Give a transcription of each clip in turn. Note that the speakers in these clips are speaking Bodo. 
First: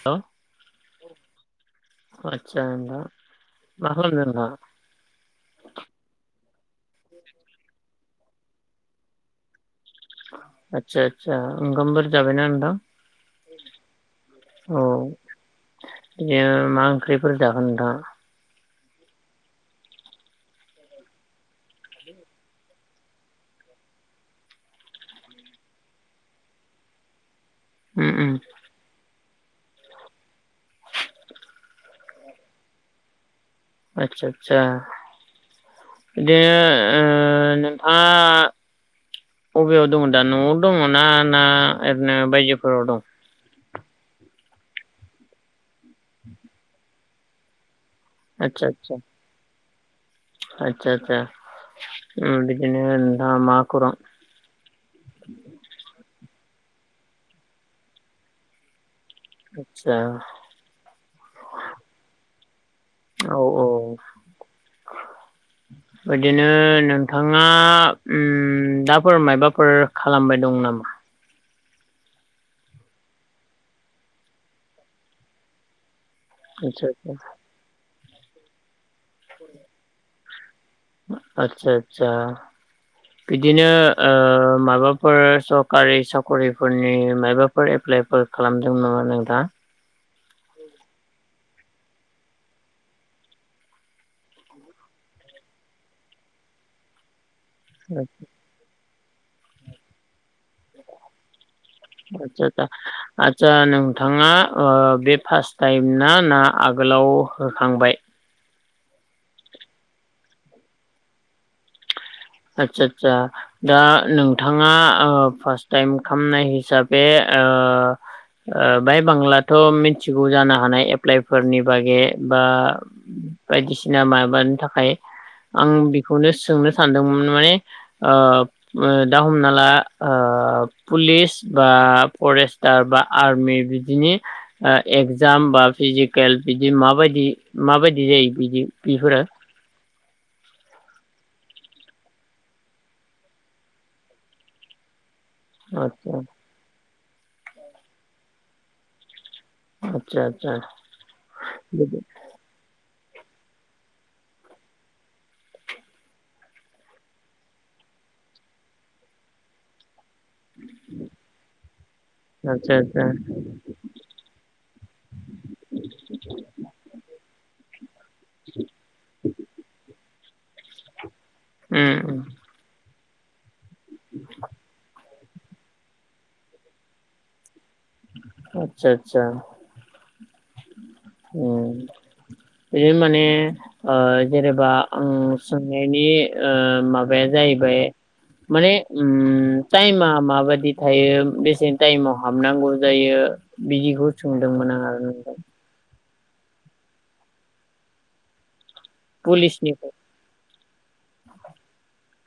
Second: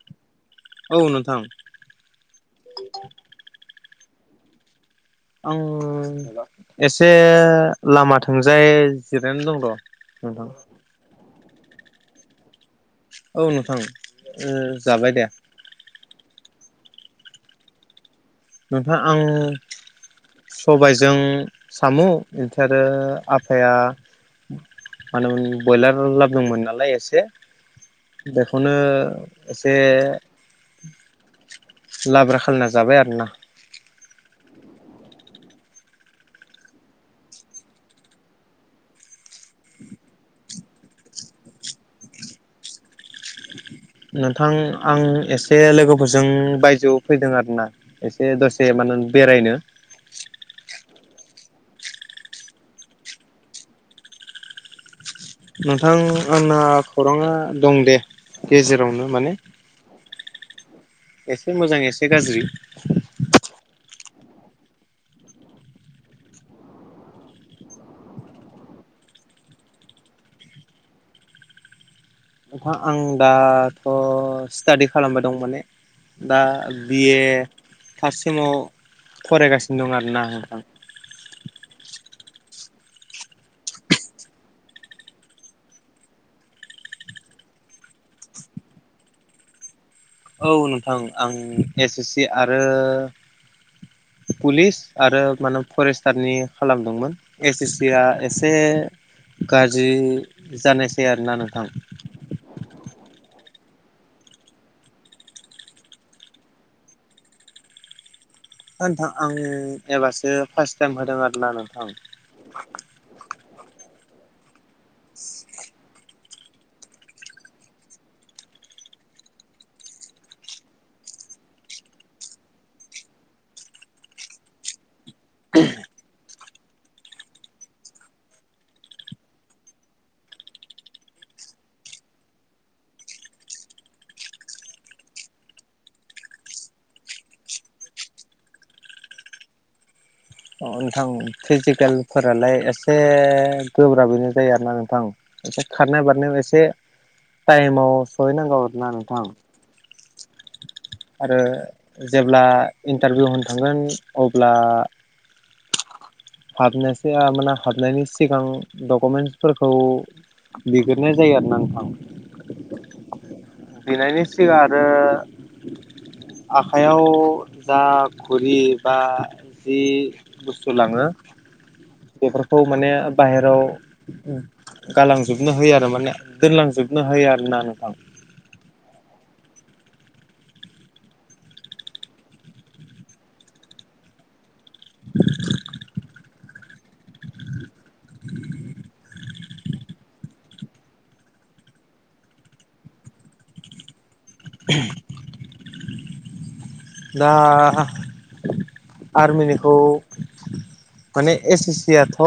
हेल औ नोंथां आछा नोंथां ना [unintelligible] आं एसे लामा थांजाय जिरायनानै दं र' हब [unintelligible] आसा ओंखाम फोर जाबायना होनोंदां औ नोंथां ओ औ जाबाय दे [unintelligible] ओंख्रिफोर जागोन दा ओफ्राय आं सबायजों साम' बिफ्राय आरो आफाया [unintelligible] मानोमोन बयलार लाबोदोंमोन नालाय एसे उम उम बेखौनो एसे लाब्रा खालामना जाबाय आरोना। आतसा आतसा। बिदिनो ओ नोंहा बबेयाव दङ दा न'आव दङ ना ना ओरैनो बायजोफोराव दं नोंथां आं एसे लोगोफोरजों बायजोआव फैदों आरोना। एसे आदसा दसे मान' बेरायनो सा सा उम बिदिनो नोंथां मा खौरां नोंथां आंना खौराङा दं दे गेजेरावनो । आछा। एसे मोजां एसे गाज्रि। औ औ। [unintelligible] बिदिनो नोंथाङा उम दाफोर मायबाफोर खालामबाय दं नामा। ओ आं दाथ' स्टादि खालामबाय दं माने दा आदसा आदसा बि-ए फार्स्टसेमाव फरायगासिनो दं आरोना नोंथां। आतसा आसा। बिदिनो ओ माबाफोर सरकारि साख्रिफोरनि माबाफोर ए एप्लाइफोर खालामदों नामा नोंथाङा। औ नोंथां आं एस एस सि आरो पुलिस आरो मा होनो फरेस्टारनि खालामदोंमोन। एस एस सि आ एसे गाज्रि। जानायसै आरोना नोंथां। आदसा आदसा आदसा नोंथाङा ओ बे फार्स्ट टाइम ना ना आगोलाव होखांबाय। नोंथां आं एबारसो फार्स्ट टाइम होदों आरोना नोंथां। आदसा आतसा दा नोंथाङा ओ फार्स्ट टाइम होननाय हिसाबै ओ ओ बाय बांलाथ' मिथिगौ जानो हानाय एप्लाइफोरनि बागै बा बायदिसिना माबानि थाखाय आं बेखौनो सोंनो सानदोंमोन। माने ओ दा हमना ला ओ पुलिस बा फरेस्टार बा आर्मि बिदिनि ओ एगजाम बा फिजिकेल बिदि माबायदि माबायदि जायो बिदि बेफोरो [unintelligible] नोंथां फिजिकेलफोरालाय एसे गोब्राबैनो जायो आरोना नोंथां। एसे खारनाय आतसा बारनायाव एसे टाइमाव सहैनांगौ आरोना नोंथां। आतसा आतसा। आरो बिदि जेब्ला इन्टारभिउ होनो थांगोन अब्ला हाबनायसै माने हाबनायनि सिगां डकुमेन्टसफोरखौ बिगोरनाय जायो आरोना आतसा आतसा नोंथां। बिनायनि सिगां आरो आखाइयाव जा खुरि बा जि बुस्थु लाङो उम उम बेफोरखौ माने बाहेराव गालांजोबनो होयो आरो माने दोनलांजोबनो होयो आरो ना आतसासा ए। बि माने ओ जेनेबा ओ सोंनायनि ओ माबाया जा जाहैबाय माने उम टाइमा माबादि थायो बेसेन टाइमाव हाबनांगौ जायो? बिदिखौ सोंदोंमोन आं आरो [unintelligible] दा आर्मिनिखौ पुलिसनिखौ माने एस एस सि आथ'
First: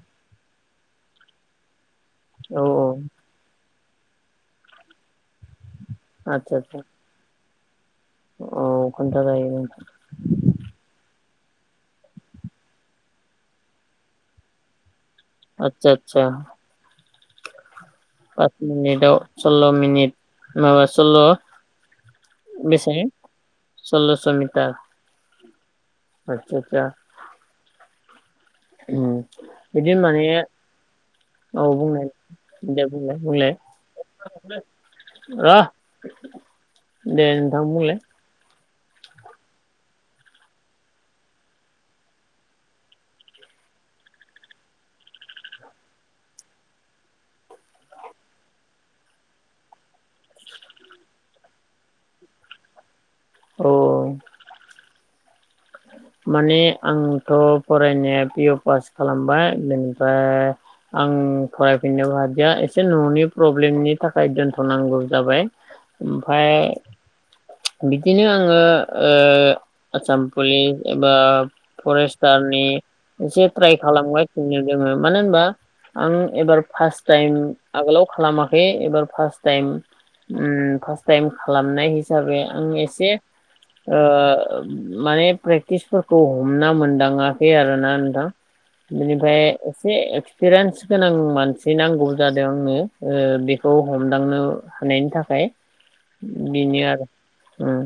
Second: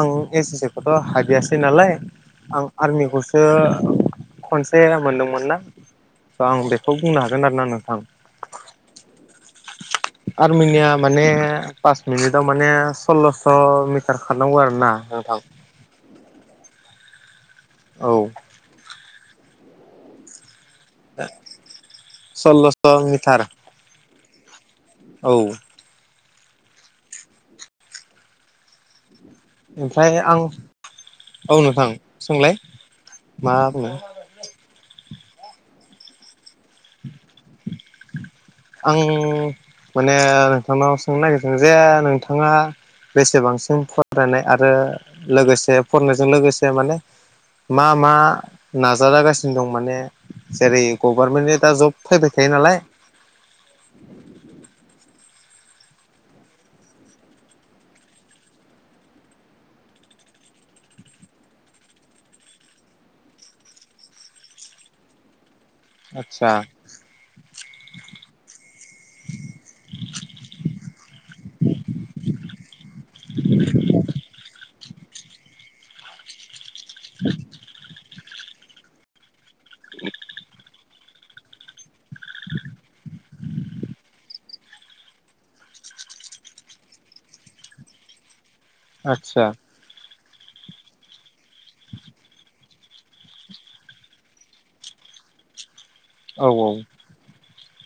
आं एस एस सि खौथ' हाबियासै नालाय। औ आं आर्मिखौसो खनसे मोनदोंमोन ना आं आदसा आदसा बेखौ बुंनो हागोन आरो ना नोंथां। औ खोनथा जायो नोंथां। आर्मिनिया माने पास मिनिटाव माने सल्ल'स' मिटार खारनांगौ आरो ना। आतसा आतसा। औ पास मिनिटआव सल्ल' मनिट माबा सल्ल' सल्ल'स' बेसे मिटार सल्लस' मिटार। औ आतसा आतसा उम बिदि ओमफ्राय माने आं औ नोंथां बुंलाय सोंलाय दे बुंलाय बुंलाय। मा बुंनो र' दे नोंथां बुंलाय आं माने नोंथांनाव सोंनो नागिरदों जे नोंथाङा बेसेबांसिम फरायनाय आरो लोगोसे फरायनायजों लोगोसे माने मा मा नाजालागासिनो दं माने जेरै गभर्नमेन्टनि दा जब फैबाय थायो नालाय। औ [inaudible] माने आंथ' फरायनाया पि अ पास खालामबाय बेनिफ्राय आं फरायफिननोबो हादिया एसे न'नि प्रब्लेमनि थाखाय दोनथ'नांगौ जाबाय। ओमफाय आदसा बिदिनो आङो ओ आतसा बेंक एबा फरेस्टारनि जब ट्राइ खालामबाय [unintelligible] उम मानो होमबा आं एबार फार्स्ट टाइम आगोलाव खालामाखै एबार फार्स्ट टाइम ओम फास्त टाइम खालामनाय हिसाबै आं एसे ओ माने प्रेक्टिसफोरखौ हमना मोनदाङाखै आरो ना नोंथां। बिनिफ्राय आदसा एसे एक्स पेरेन्स गोनां मानसि नांगौ जादों आंनो ओ बेखौ हमदांनो हानायनि थाखाय। औ औ बेनो आरो। ओम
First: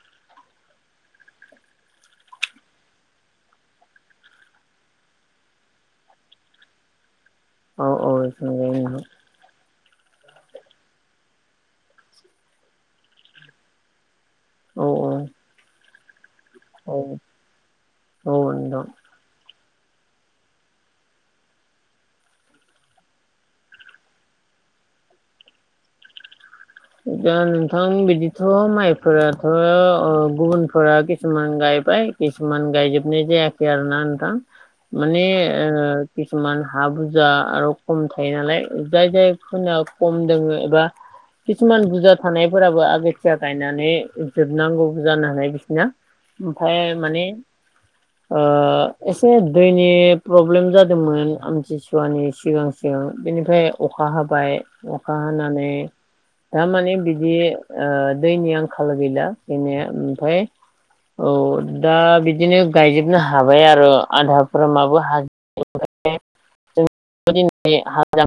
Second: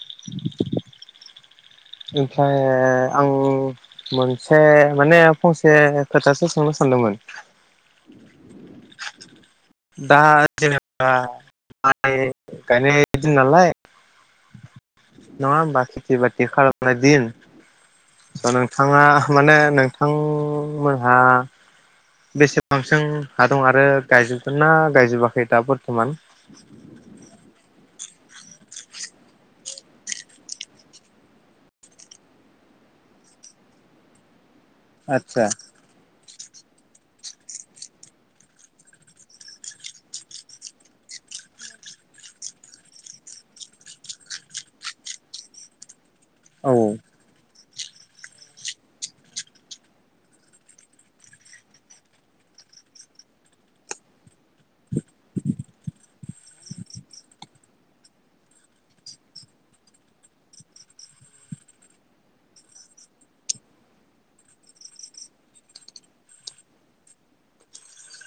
[inaudible] ओमफ्राय आं मोनसे माने फंसे खोथासो सोंनो सानदों मोन। औ औ सोंजागोन नोंथां। दा जेनेबा माइ गायनाय दिन नालाय औ औ नङा होमबा खिथि बा थि खालामनाय औ दिन औ नोंथां नोंथाङा माने नोंथांमोनहा बेसेबांसिम हा दं आरो गायजोबगोन ना गायजोबाखै दा बर्थमान? दा नोंथां बिदिथ' माइफोराथ' ओ गुबुनफोरा किसुमान गाय बाय किसुमान गायजोबनाय जायाखै आरोना नोथां। माने आदसा ओ कि सुमान हा बुरजा आरो खम थायो नालाय जाय जायफोरना खम दों एबा किसुमान बुरजा थानायफोराबो आगोथिया गायनानै जोबनांगौबो जानो हानाय बिसिना । औ औ ओमफ्राय माने [inaudible] ओ एसे दैनि प्रब्लेम जादोंमोन आमथिसुवानि सिगां सिगां। बेनिफ्राय अखा हाबाय अखा हानानै थारमाने बिदि ओ दैनि आंखाल गैला गैनाया ओमफाय औ। दा बिदिनो गायजोबनो हाबाय आरो आधाफोर माबो हाज [unintelligible] [unintelligible] बिदिनो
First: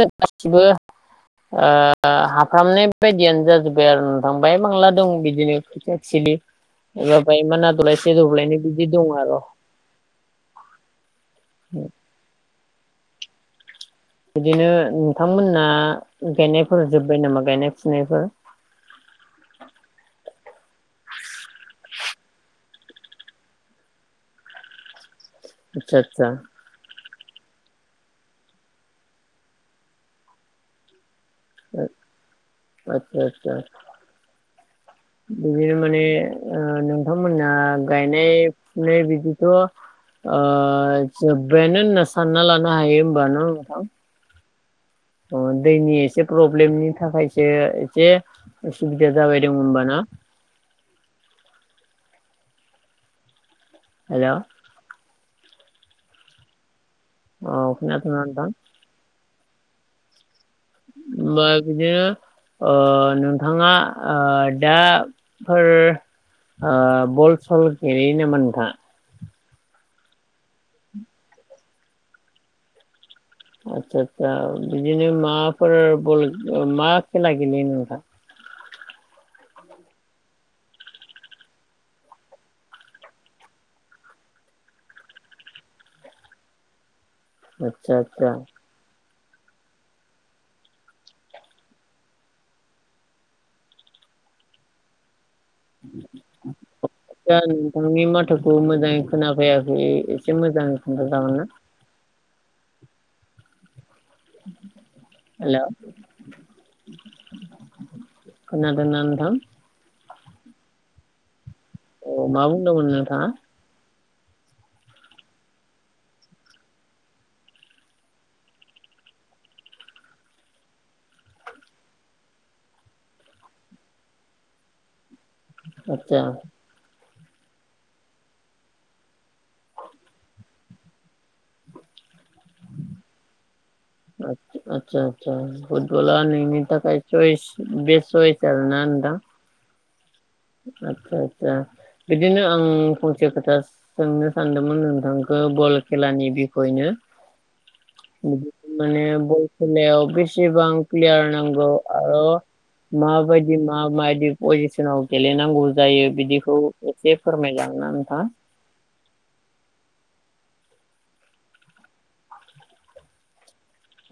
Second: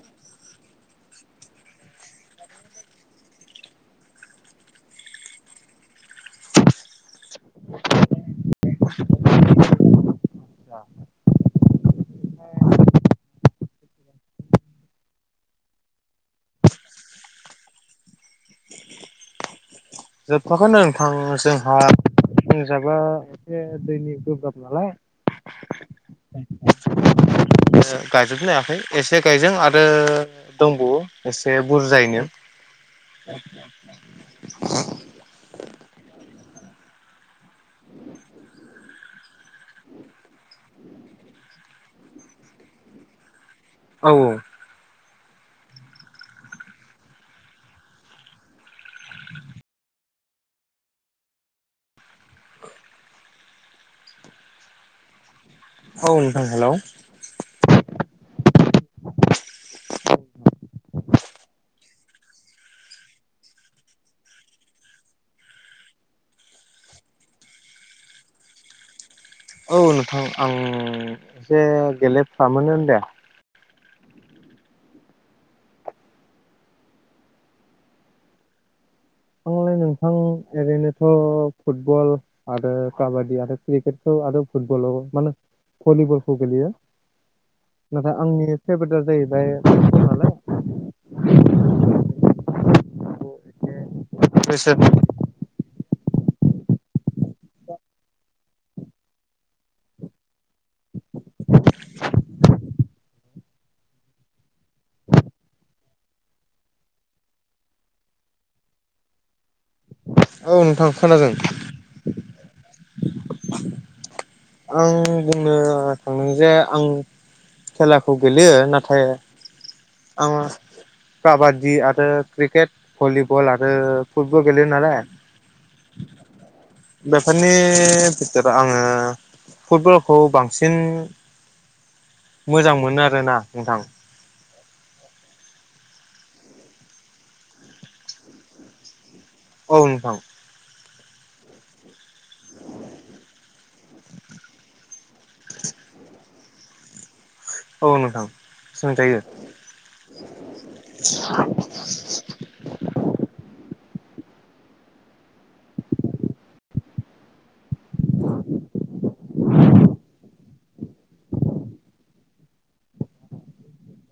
गासिबो [inaudible] ओ हाफ्रामनाय बायदियानो जाजोब्बाय आरो नोंथांबाय मांला दं बिदिनो खैथिया खिलि। एबाब [unintelligible] दल्बाइसे दल्बाइनौ बिदि दं आरो आ [unintelligible] बिदिनो नोंथांमोना गायनायफोर जोब्बाय नामा गायनाय फुनायफोरा? [inaudible] जोबथ'आखैनो नोंथां जोंहा लोंजाबा एसे दैनि गोब्राब नालाय। आतसा आतसा। गायजोब लायाखै एसे गायदों आरो दंबावो। एसे बुरजायैनो। दे। बिदिनो माने नोंथांमोना गायनाय फुनाय बिदिथ' आ जोबायानो होनना नसानना लानो हायो बानो। औ औ। अ दैनि एसे प्रब्लेमनि थाखायसो एसे उसुबिदा जाबाय दं होनब ना। [inaudible] हेल'। औ नोंथां हेल'। ओ खोनादोंना नोंथां [inaudible] बाय गज [unintelligible] ओ नोंथाङा आ दाफोर आ बल सल गेलेयो नामा नोंथाङा औ नोंथां आं एसे गेलेफ्रामो दे। आस्सा आस्सा बिदिनो माफोर बल मा खेला गेलेयो नोंथा? आंलाय नोंथां ओरैनोथ' फुटबल आरो काबादि आरो क्रिकेटखौ। आरो फुटबल माने भलिबलखौ गेलयो। आतसा नाथाय आतसा आंनि फेभरेटआ जाहैबाय नालाय बेस [unintelligible] नोंथांनि माथोखौ मोजाङै खोनाफैाखै एसे मोजां [unintelligible] हेल'। खोनादों ना नोंथां? औ नोंथां खोनादों। औ मा बुंदोंमोन नोंथाङा? आं बुंनो थांदों जे आं खेलाखौ गेलेयो नाथाय आङो काबादि आरो क्रिकेट भलिबल आरो फुटबल गेलेयो नालाय आतसा बेफोरनि बिथोराव आङो फुटबलखौ बांसिन मोजां मोनो आरोना नोंथां आतसा आसा फुटबला नोंनि थाखाय चयस बेस चयस आरो ना नोंथां औ नोंथां आदसा आतसा बिदिनो आं फंसे खोथा सोंनो सानदोंमोन नोंथांखौ बल खेलानि बिखयनो औ नों [unintelligible] माने बर खेलायाव बेसेबां प्लेयार नांगौ आरो मा बायदि मा मायदि पजिसनाव गेलेनांगौ जायो बिदिखौ एसे फोरमायलां ना नोंथाङा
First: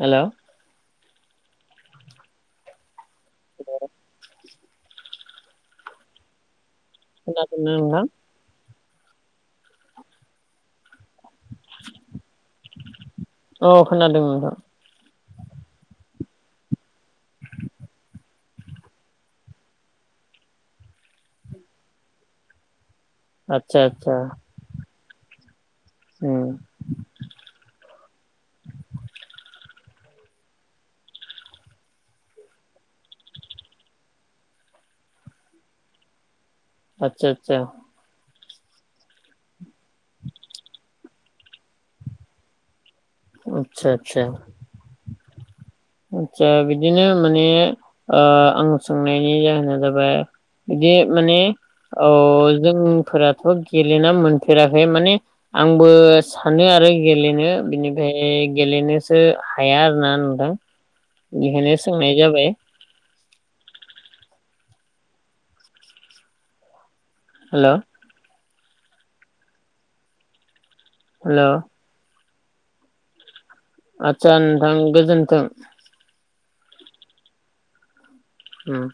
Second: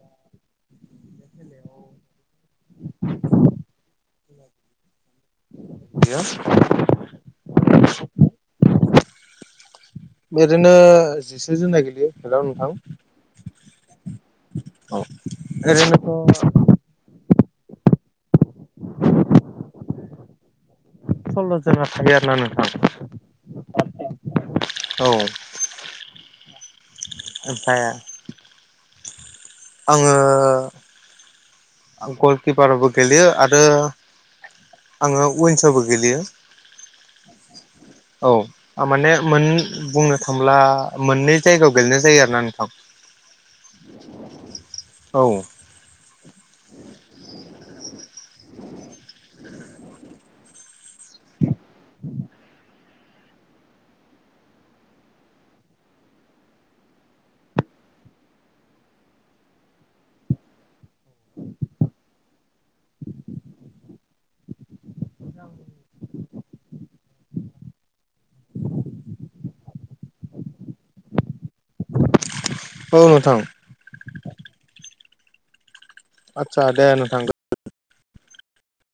हेलौ [unintelligible] [unintelligible] [unintelligible] ओरैनो जिसे जोन ना गेलेयो हेल' नोंथां औ खोनादों नोंथां औ ओरैनोथ' सल्ल'जोना थायो आरो ना नोंथां आतसा आतसा औ उम ओमफाय आङो आं गलकिपारबो गेलेयो आरो आङो उइनसावबो गेलेयो आतसा आतसा आ माने मोन बुंनो थांब्ला मोननै जायगायाव गेलेनाय जायो आरो ना नोंथां आतसा आतसा औ आतसा बिदिनो माने ओ आं सोंनायनि जाहोना जाबाय दि माने औ जोंफोराथ' गेलेना मोनफेराखै माने आंबो सानो [unintelligible] गेलेनो बिनिफाय गेलेनोसो हाया आरोना नोंथां बेखायनो सोंनाय जाबाय हेल' हेल' औ नोंथां आतसा नोंथां गोजोनथों आतसा दे नोंथां [unintelligible] उम